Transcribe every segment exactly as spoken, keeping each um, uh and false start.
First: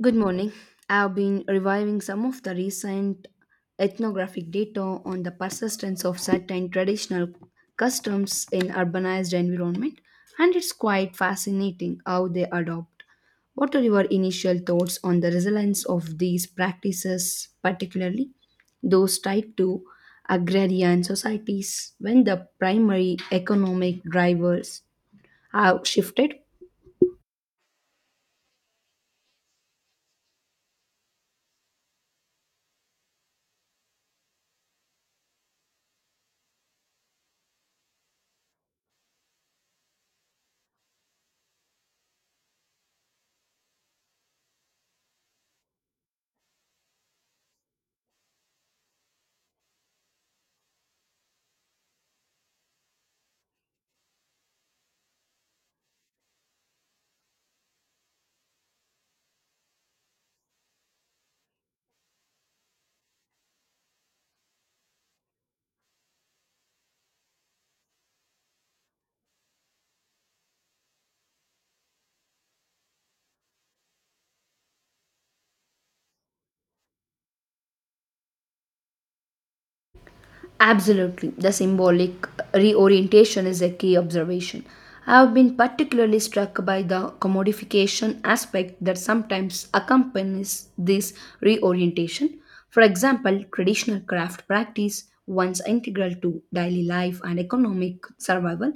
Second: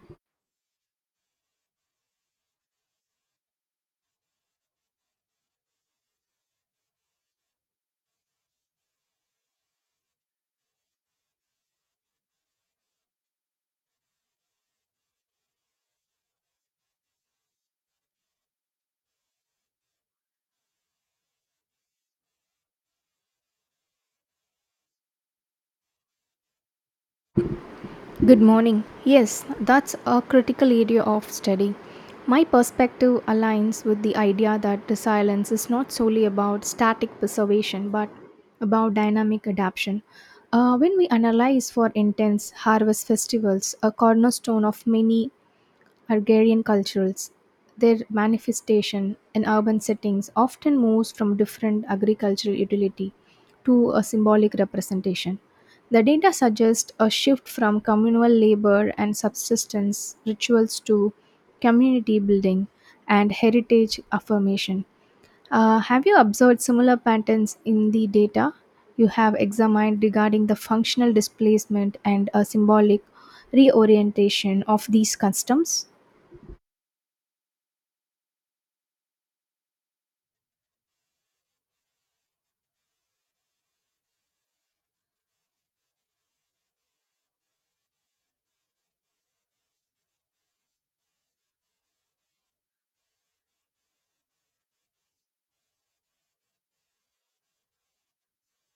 Good morning. I've been reviving some of the recent ethnographic data on the persistence of certain traditional customs in urbanized environment, and it's quite fascinating how they adopt. What are your initial thoughts on the resilience of these practices, particularly those tied to agrarian societies when the primary economic drivers have shifted? Good morning. Yes, that's a critical area of study. My perspective aligns with the idea that resilience is not solely about static preservation but about dynamic adaptation. Uh, when we analyze for intense harvest festivals, a cornerstone of many Hungarian cultures, their manifestation in urban settings often moves from different agricultural utility to a symbolic representation. The data suggests a shift from communal labor and subsistence rituals to community building and heritage affirmation. Uh, have you observed similar patterns in the data you have examined regarding the functional displacement and a symbolic reorientation of these customs? Absolutely, the symbolic reorientation is a key observation. I have been particularly struck by the commodification aspect that sometimes accompanies this reorientation. For example, traditional craft practice, once integral to daily life and economic survival,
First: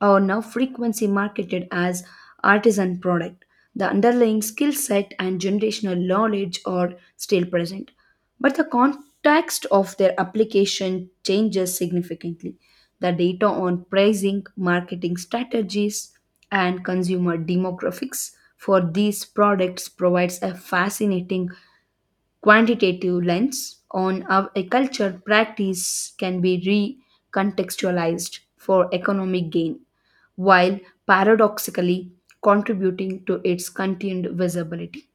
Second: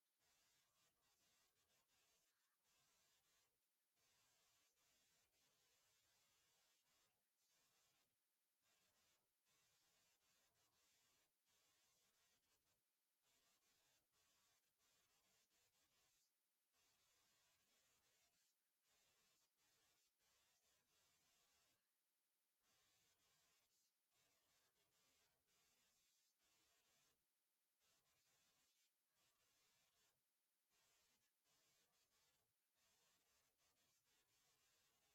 are now frequently marketed as artisan product. The underlying skill set and generational knowledge are still present, but the context of their application changes significantly. The data on pricing, marketing strategies, and consumer demographics for these products provides a fascinating quantitative lens on how a culture practice can be recontextualized for economic gain, while paradoxically contributing to its continued visibility.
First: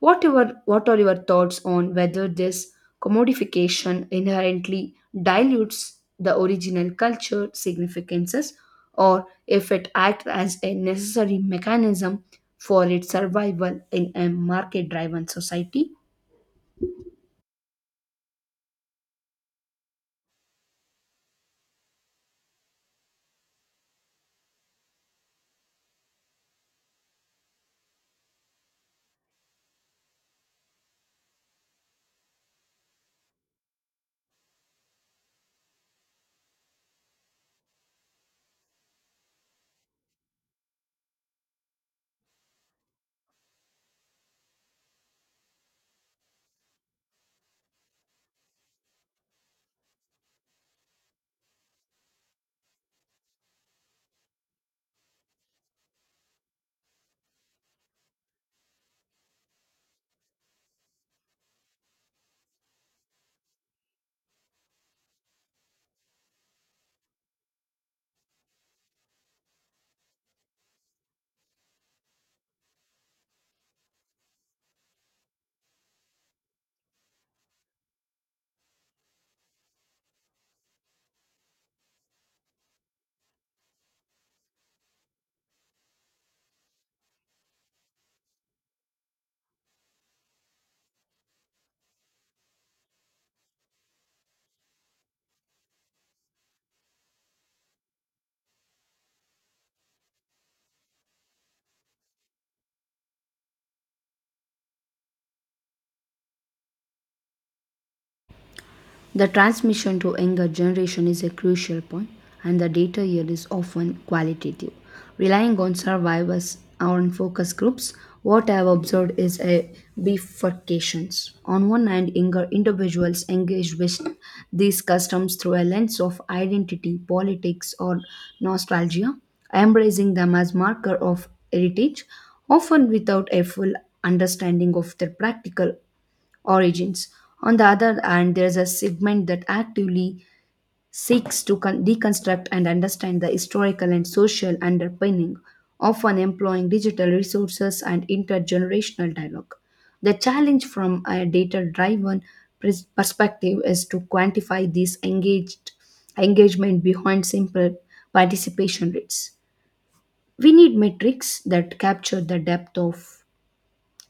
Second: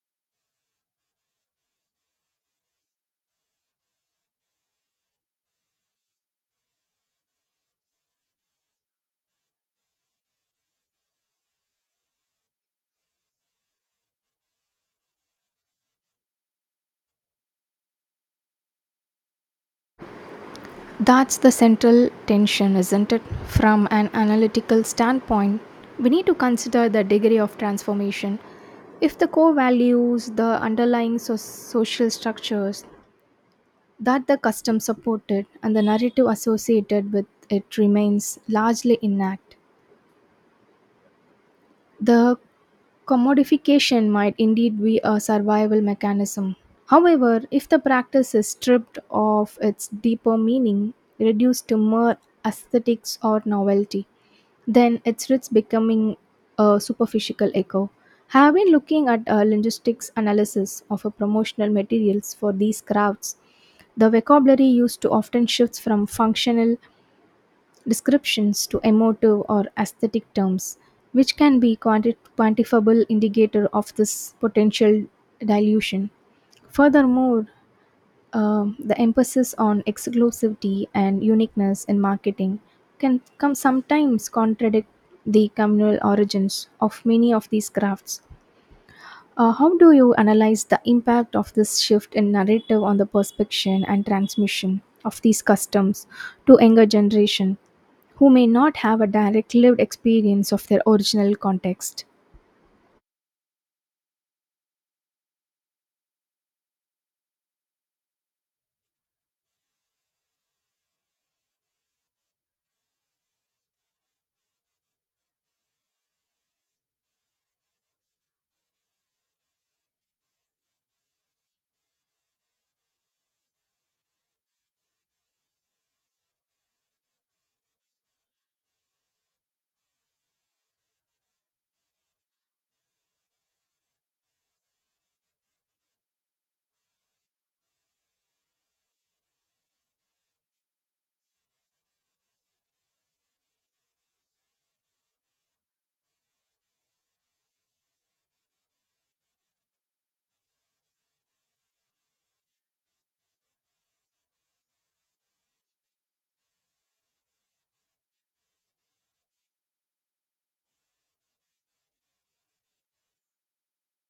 What, your, what are your thoughts on whether this commodification inherently dilutes the original culture significances, or if it acts as a necessary mechanism for its survival in a market driven society? That's the central tension, isn't it? From an analytical standpoint, we need to consider the degree of transformation. If the core values, the underlying so- social structures that the custom supported and the narrative associated with it remains largely intact, the commodification might indeed be a survival mechanism. However, if the practice is stripped of its deeper meaning, reduced to mere aesthetics or novelty, then it's risks becoming a superficial echo. Have been looking at a linguistics analysis of a promotional materials for these crafts. The vocabulary used to often shifts from functional descriptions to emotive or aesthetic terms, which can be quanti- quantifiable indicator of this potential dilution. Furthermore, um, the emphasis on exclusivity and uniqueness in marketing can come sometimes contradict the communal origins of many of these crafts. Uh, how do you analyze the impact of this shift in narrative on the perception and transmission of these customs to younger generation who may not have a direct lived experience of their original context? The transmission to younger generation is a crucial point, and the data here is often qualitative. Relying on survivors or focus groups, what I have observed is a bifurcations. On one hand, younger individuals engage with these customs through a lens of identity, politics, or nostalgia, embracing them as marker of heritage, often without a full understanding of their practical origins. On the other hand, there is a segment that actively seeks to con- deconstruct and understand the historical and social underpinning, often employing digital resources and intergenerational dialogue. The challenge from a data driven perspective is to quantify this engaged engagement behind simple participation rates. We need metrics that capture the depth of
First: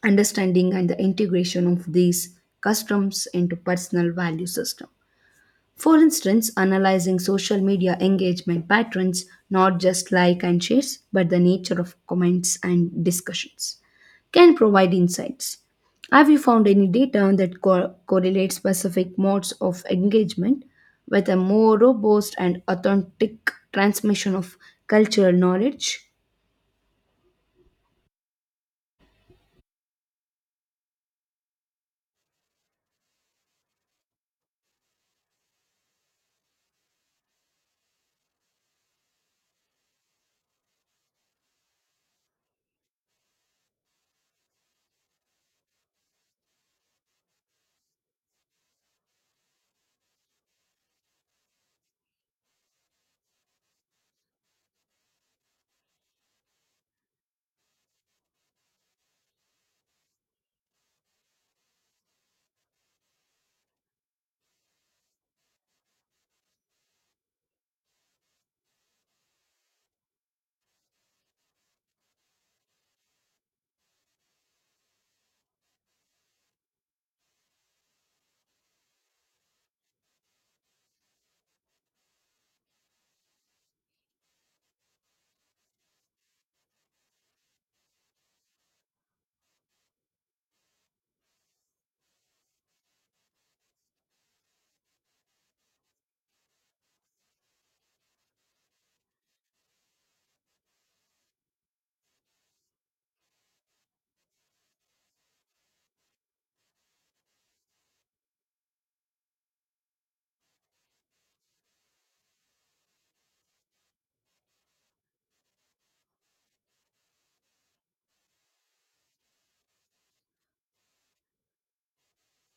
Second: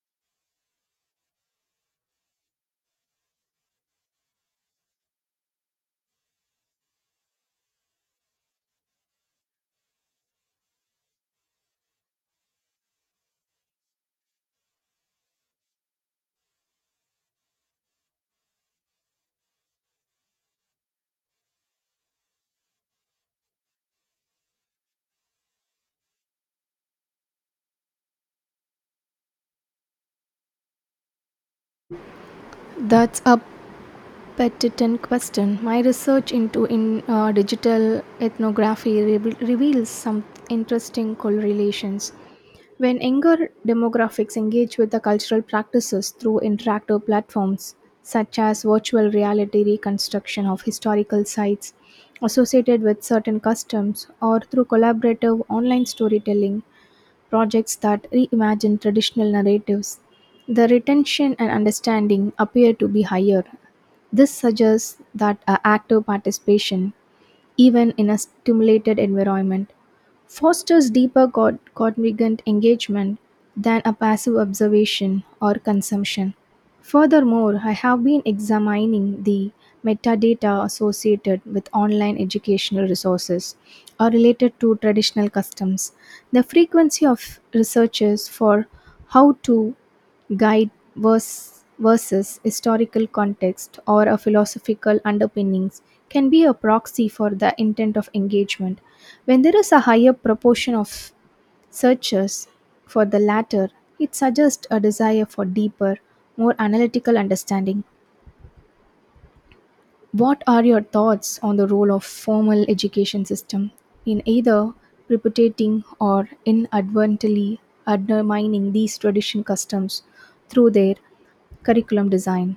understanding and the integration of these customs into personal value system. For instance, analyzing social media engagement patterns, not just like and shares but the nature of comments and discussions, can provide insights. Have you found any data that co- correlates specific modes of engagement with a more robust and authentic transmission of cultural knowledge? That's a Petitent question. My research into in uh, digital ethnography re- reveals some interesting correlations. When younger demographics engage with the cultural practices through interactive platforms such as virtual reality reconstruction of historical sites associated with certain customs or through collaborative online storytelling, projects that reimagine traditional narratives. The retention and understanding appear to be higher. This suggests that uh, active participation even in a stimulated environment, fosters deeper co- cognizant engagement than a passive observation or consumption. Furthermore, I have been examining the metadata associated with online educational resources or related to traditional customs. The frequency of researches for how to guide vers- versus historical context or a philosophical underpinnings can be a proxy for the intent of engagement. When there is a higher proportion of searchers for the latter, it suggests a desire for deeper, more analytical understanding. What are your thoughts on the role of formal education system in either repudiating or inadvertently undermining these tradition customs through their curriculum design?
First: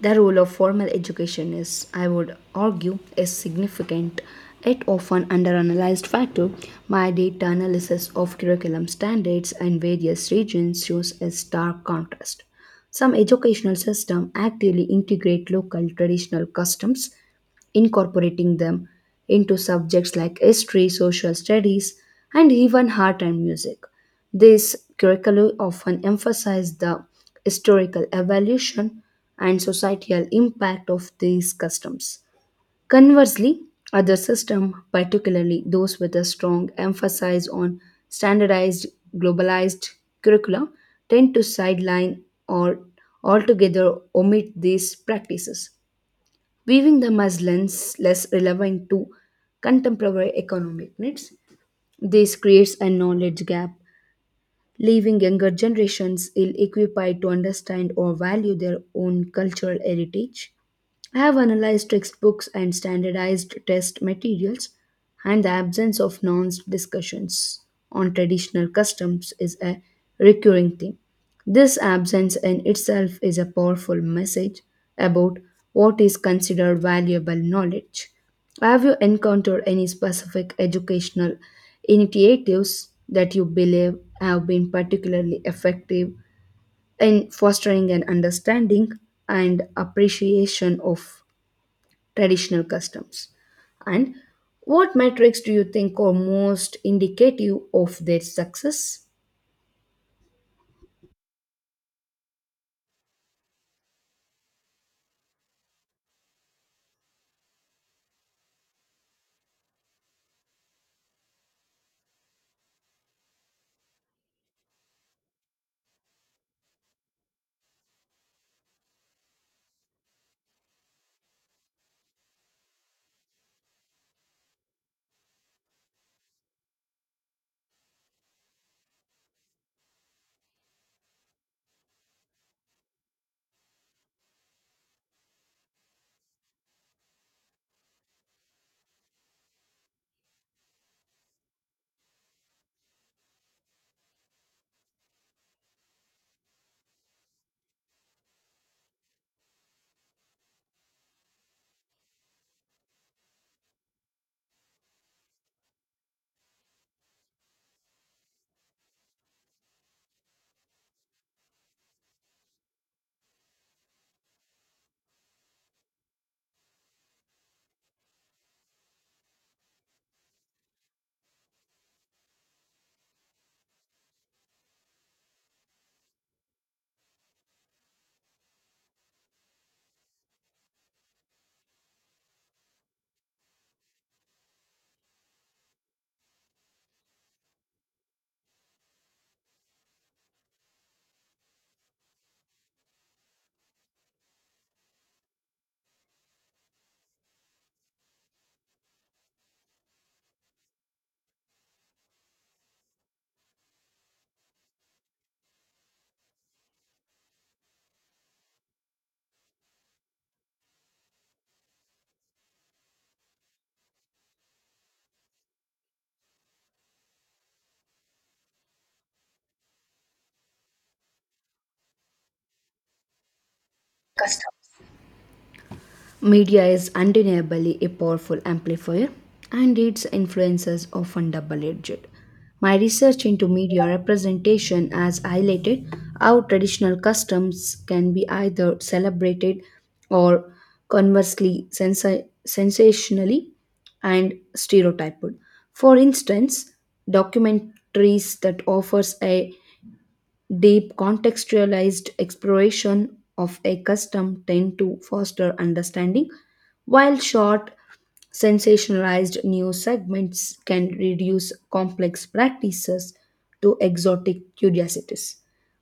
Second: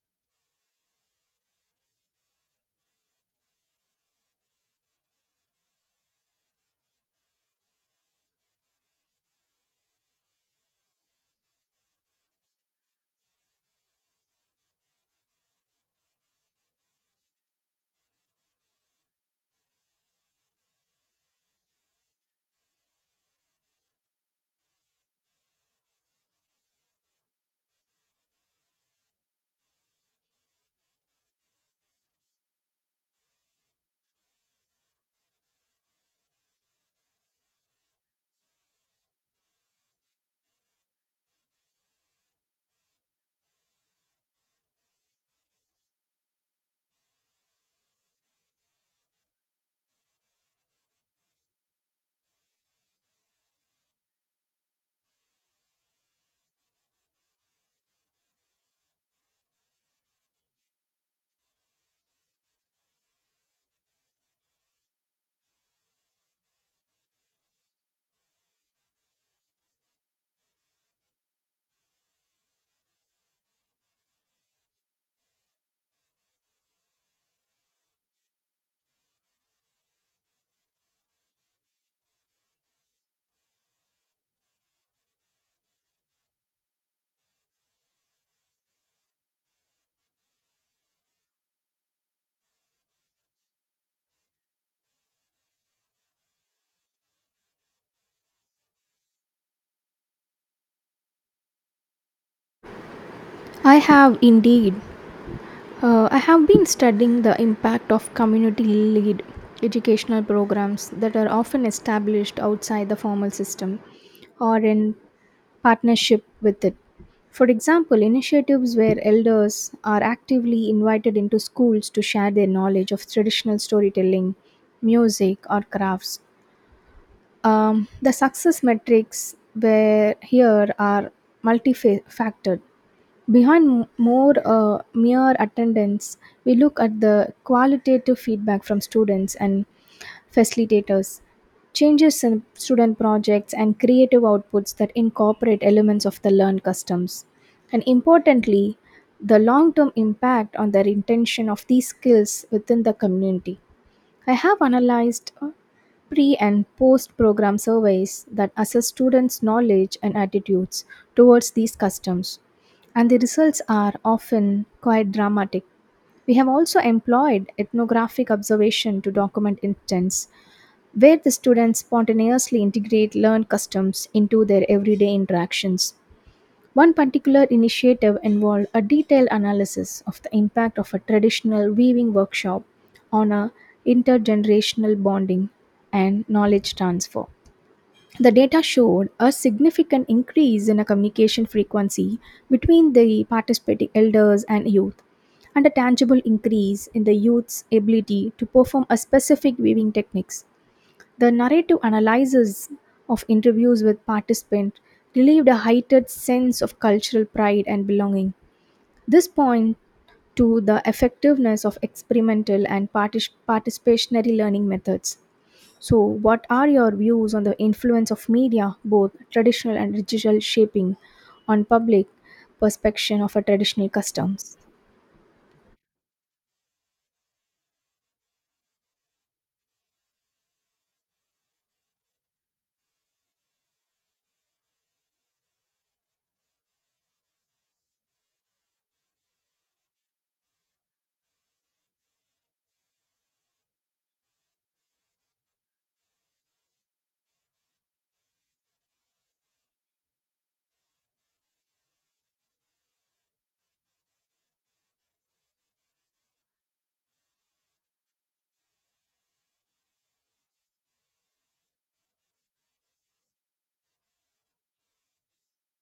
The role of formal education is, I would argue, is significant. It often underanalyzed factor. My data analysis of curriculum standards in various regions shows a stark contrast. Some educational systems actively integrate local traditional customs, incorporating them into subjects like history, social studies, and even art and music. These curricula often emphasize the historical evolution and societal impact of these customs. Conversely, other systems, particularly those with a strong emphasis on standardized, globalized curricula, tend to sideline or altogether omit these practices, weaving the muslins less relevant to contemporary economic needs. This creates a knowledge gap, leaving younger generations ill equipped to understand or value their own cultural heritage. I have analyzed textbooks and standardized test materials, and the absence of nuanced discussions on traditional customs is a recurring theme. This absence in itself is a powerful message about what is considered valuable knowledge. Have you encountered any specific educational initiatives that you believe have been particularly effective in fostering an understanding and appreciation of traditional customs? And what metrics do you think are most indicative of their success? I have indeed Uh, I have been studying the impact of community led educational programs that are often established outside the formal system or in partnership with it. For example, initiatives where elders are actively invited into schools to share their knowledge of traditional storytelling, music, or crafts. Um, the success metrics where here are multifaceted Behind m- more uh, mere attendance, we look at the qualitative feedback from students and facilitators, changes in student projects, and creative outputs that incorporate elements of the learned customs. And importantly, the long term impact on their intention of these skills within the community. I have analyzed uh, pre and post program surveys that assess students' knowledge and attitudes towards these customs, and the results are often quite dramatic. We have also employed ethnographic observation to document instance where the students spontaneously integrate learned customs into their everyday interactions. One particular initiative involved a detailed analysis of the impact of a traditional weaving workshop on a intergenerational bonding and knowledge transfer. The data showed a significant increase in a communication frequency between the participating elders and youth, and a tangible increase in the youth's ability to perform a specific weaving techniques. The narrative analysis of interviews with participants relieved a heightened sense of cultural pride and belonging. This points to the effectiveness of experimental and partic- participatory learning methods. So, what are your views on the influence of media, both traditional and digital shaping, on public perception of a traditional Custom. customs? Media is undeniably a powerful amplifier, and its influence is often double edged. My research into media representation has highlighted how traditional customs can be either celebrated or, conversely, sensa- sensationally and stereotyped. For instance, documentaries that offers a deep contextualized exploration of a custom tend to foster understanding, while short sensationalized news segments can reduce complex practices to exotic curiosities.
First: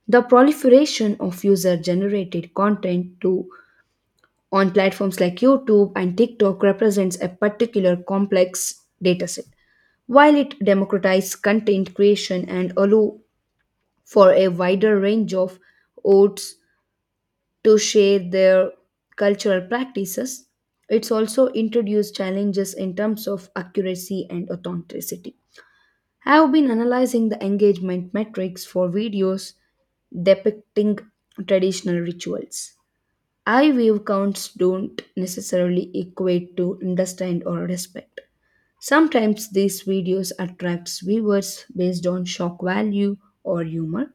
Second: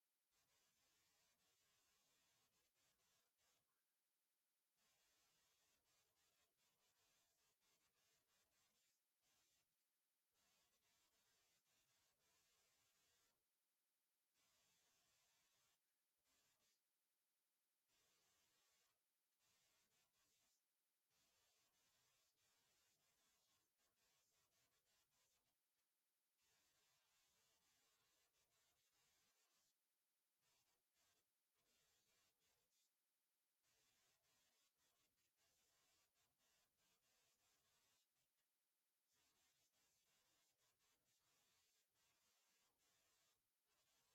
The proliferation of user generated content to on platforms like YouTube and TikTok represents a particular complex dataset. While it democratizes content creation and allow for a wider range of oats to share their cultural practices, it's also introduced challenges in terms of accuracy and authenticity. I have been analyzing the engagement metrics for videos depicting traditional rituals. I view counts don't necessarily equate to understand or respect. Sometimes these videos attracts viewers based on shock value or humor,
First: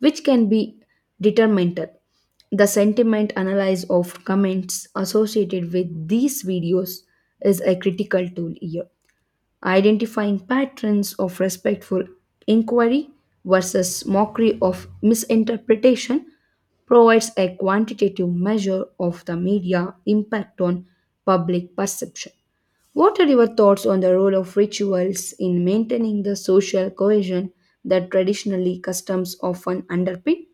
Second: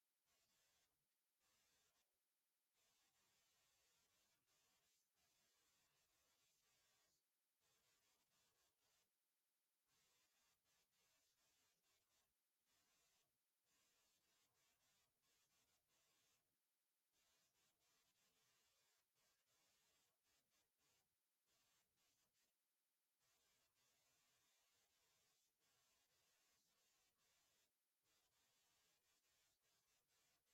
which can be detrimental. The sentiment analysis of comments associated with these videos is a critical tool here. Identifying patterns of respectful inquiry versus mockery of misinterpretation provides a quantitative measure of the media impact on public perception. What are your thoughts on the role of rituals in maintaining the social cohesion that traditionally customs often underpin?